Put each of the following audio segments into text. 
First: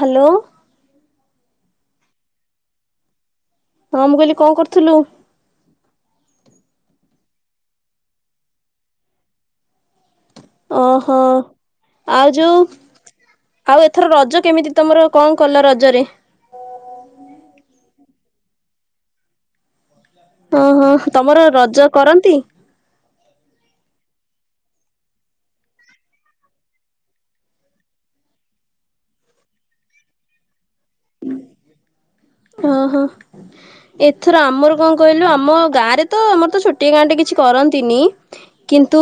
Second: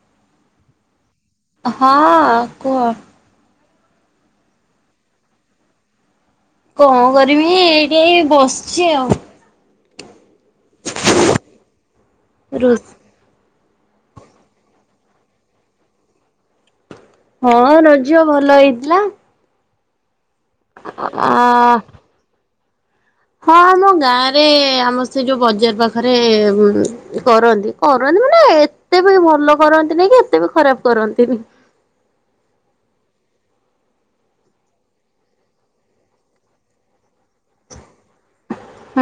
Hello. ହଁ କୁହ। ହଁ ମୁଁ କହିଲି କଣ କରୁଥିଲୁ। କଣ କରିମି ଏଇଠି ଏ ବସିଛି ଆଉ। ଓହୋ ଆଉ ଯୋଉ ରୋ ଆଉ ଏଥର ରଜ କେମିତି ତମର କଣ କଲ ରଜରେ। ହଁ ରଜ ଭଲ ହେଇଥିଲା। ଓ ହୋ ତମର ଆ ରଜ କରନ୍ତି। ହଁ ଆମ ଗାଁରେ ଆମର ସେ ଯୋଉ ବଜାର୍ ପାଖରେ କରନ୍ତି କରନ୍ତି। ମୋନେ ଏତେ ବି ଭଲ କରନ୍ତି ନାଇଁ କି ଏତେ ବି ଖରାପ କରନ୍ତିନି। ଓହୋ ଏଥର ଆମର କଣ କହିଲୁ ଆମ ଗାଁ ରେ ତ ଆମର ତ ଛୋଟିଆ ଗାଁ ଟେ କିଛି କରନ୍ତିନି କିନ୍ତୁ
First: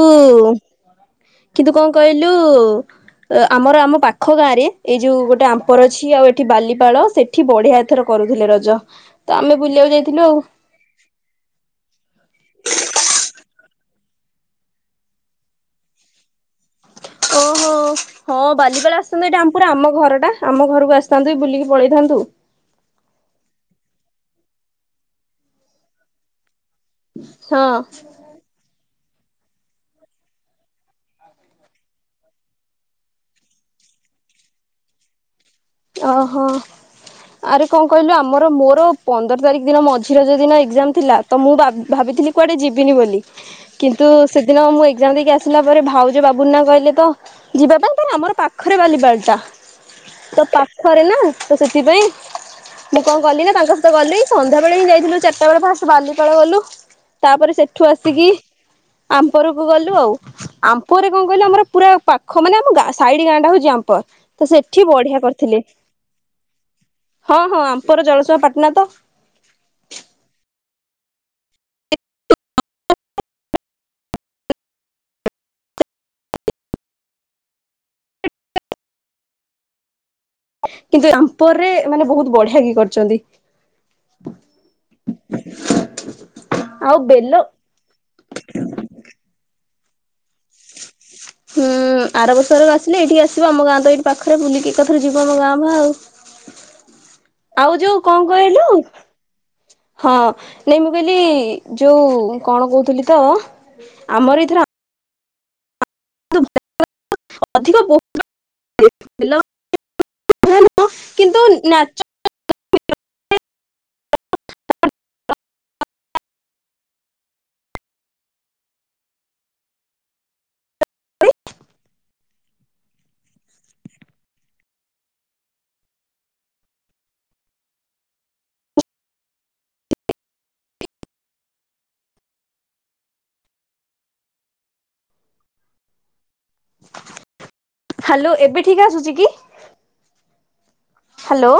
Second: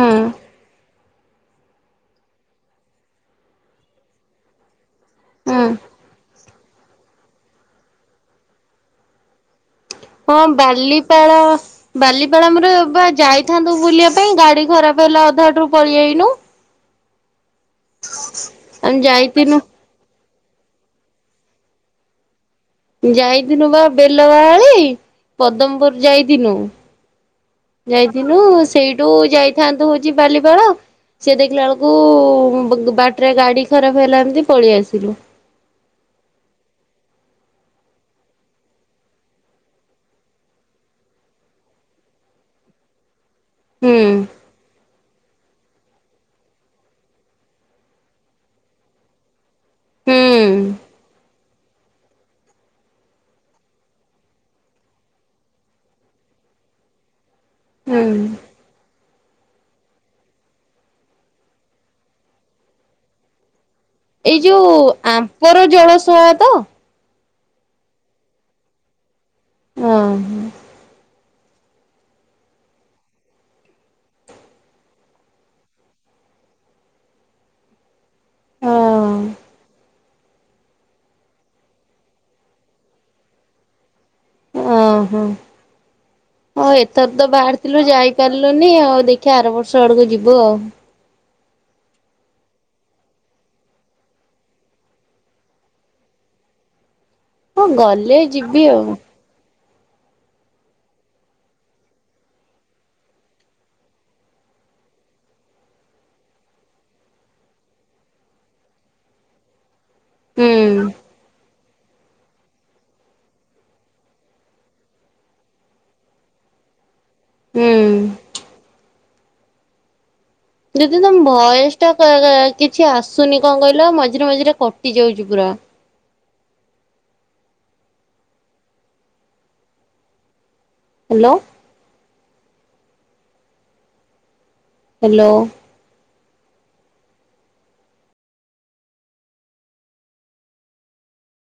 କିନ୍ତୁ କଣ କହିଲୁ। ଆମର ଆମ ପାଖ ଗାଁ ରେ ଏଇ ଯୋଉ ଗୋଟେ ଆମ୍ପର ଅଛି ଆଉ ଏଠି ବାଲିପାଳ ସେଠି ବଢ଼ିଆ ଏଥର କରୁଥିଲେ ରଜ ତ ଆମେ ବୁଲିବାକୁ ଯାଇଥିଲୁ ହଁ ଆଉ। ବାଲିପାଳ ବାଲିପାଳ ଆମର ବା ଯାଇଥାନ୍ତୁ। ବୁଲିବା ପାଇଁ ଗାଡ଼ି ଖରାପ ହେଲା ଅଧାବାଟରୁ ପଳାଆଇନୁ। ଓହୋ ହଁ ଆମେ ବାଲିପାଳ ଆସନ୍ତୁ ଏଇଠା ଆମ ଯାଇଥିନୁ ପୁରା ଆମ ଘର ଟା। ଆମ ଘରକୁ ଆସିଥାନ୍ତୁ ବୁଲିକି ପଳେଇଥାନ୍ତୁ। ଯାଇଥିନୁ ବା ବେଲବାହାଲି ପଦମପୁର ଯାଇଥିନୁ। ହଁ ଯାଇଥିନୁ ସେଇଠୁ ଯାଇଥାନ୍ତୁ ହଉଛି ବାଲିପାଳ। ସେ ଦେଖିଲା ବେଳକୁ ବାଟରେ ଗାଡ଼ି ଖରାପ ହେଲା ଏମତି ପଳେଇ ଆସିଲୁ। ଓହୋ। ଆରେ କଣ କହିଲୁ ଆମର ମୋର ପନ୍ଦର ତାରିଖ୍ ଦିନ ମଝି ରଜ ଦିନ ଏକ୍ଜାମ୍ ଥିଲା ତ ମୁଁ ଭା ଭାବିି କୁଆଡ଼େ ଯିବିନି ବୋଲି ହୁଁ କିନ୍ତୁ ସେଦିନ ମୁଁ ଏକ୍ଜାମ୍ ଦେଇକି ଆ ଆସିଲା ପରେ ଭାଉଜ ବାବୁନା କହିଲେ ତ ଯିବା ପାଇଁ ତ ଆମର ପାଖରେ ବାଲିପାଲଟା। ହୁଁ। ତ ସେଥିପାଇଁ ମୁଁ କଣ କଲି ନା ତାଙ୍କ ସହିତ ଗଲି ସନ୍ଧ୍ୟା ବେଳେ ହିଁ ଯାଇଥିଲୁ ଚାରିଟା ବେଳେ ଫାଷ୍ଟ୍ ବାଲିପାଳ ଗଲୁ। ତାପରେ ସେଠୁ ହୁଁ ଆସିକି ଆମ୍ପୋରକ ଗଲୁ ଆଉ ଆମ୍ପରେ କଣ କହିଲୁ ଆମର ପୁରା ପାଖ ମାନେ ଆମ ସାଇଡି଼ ଗାଁଟା ହଉଛି ଆମ୍ପ। ତ ସେଠି ବଢ଼ିଆ କ ଉପର ଜଳସୁଆ ତ। ହଁ ହଁ ଆମ୍ପପର ଜଳସୁଆ ପାଟଣା ତ। ହଁ । ହଁ। କିନ୍ତୁ ଆମ୍ପରରେ ମାନେ ବହୁତ୍ ବଢ଼ିଆ କି କରିଚନ୍ତି। ଓ ହୋ। ହଁ ଆଉ ଏଥର ତ ବେଲ ବାହାରିଥିଲୁ ଯାଇ ପାରିଲୁନି ଆଉ ଦେଖିଆ ଆର ବ ସାଡକୁ ଯିବୁ ଆଉ। ହୁଁ। ହୁଁ ଆର ବର୍ଷ ଆଡକୁ ଆସିଲେ ଏଇଠିକି ଆସିବ ଆମ ଗାଁ ତ ଏଇଠି ପାଖରେ ବୁଲିକି ଏକାଥର ଯିବ ଆମ ଗାଁ ଫାଁ ଆଉ। ହଁ ଆଉ ଯୋଉ କଁ ଗଲେ କହିଲୁ? ଯିବି ଆଉ ହଁ ନାଇଁ ମୁଁ କହିଲି ଯୋଉ କଣ କହୁଥିଲି ତ ଆମର ଏଥର ଅଧିକ ହୁଁ [unintelligible] କିନ୍ତୁ ନାଚ [unintelligible] ହୁଁ। ଦିଦି ତମ ଭଏସଟା କ କିଛି ଆସୁନି କଣ କହିଲ ମଝିରେ ମଝିରେ କଟି ଯାଉଛି ପୁରା। ଆ। ହ୍ୟାଲୋ। ହ୍ୟାଲୋ। ହାଲୋ ଏବେ ଠିକ ଆସୁଛି କି? ହ୍ୟାଲୋ।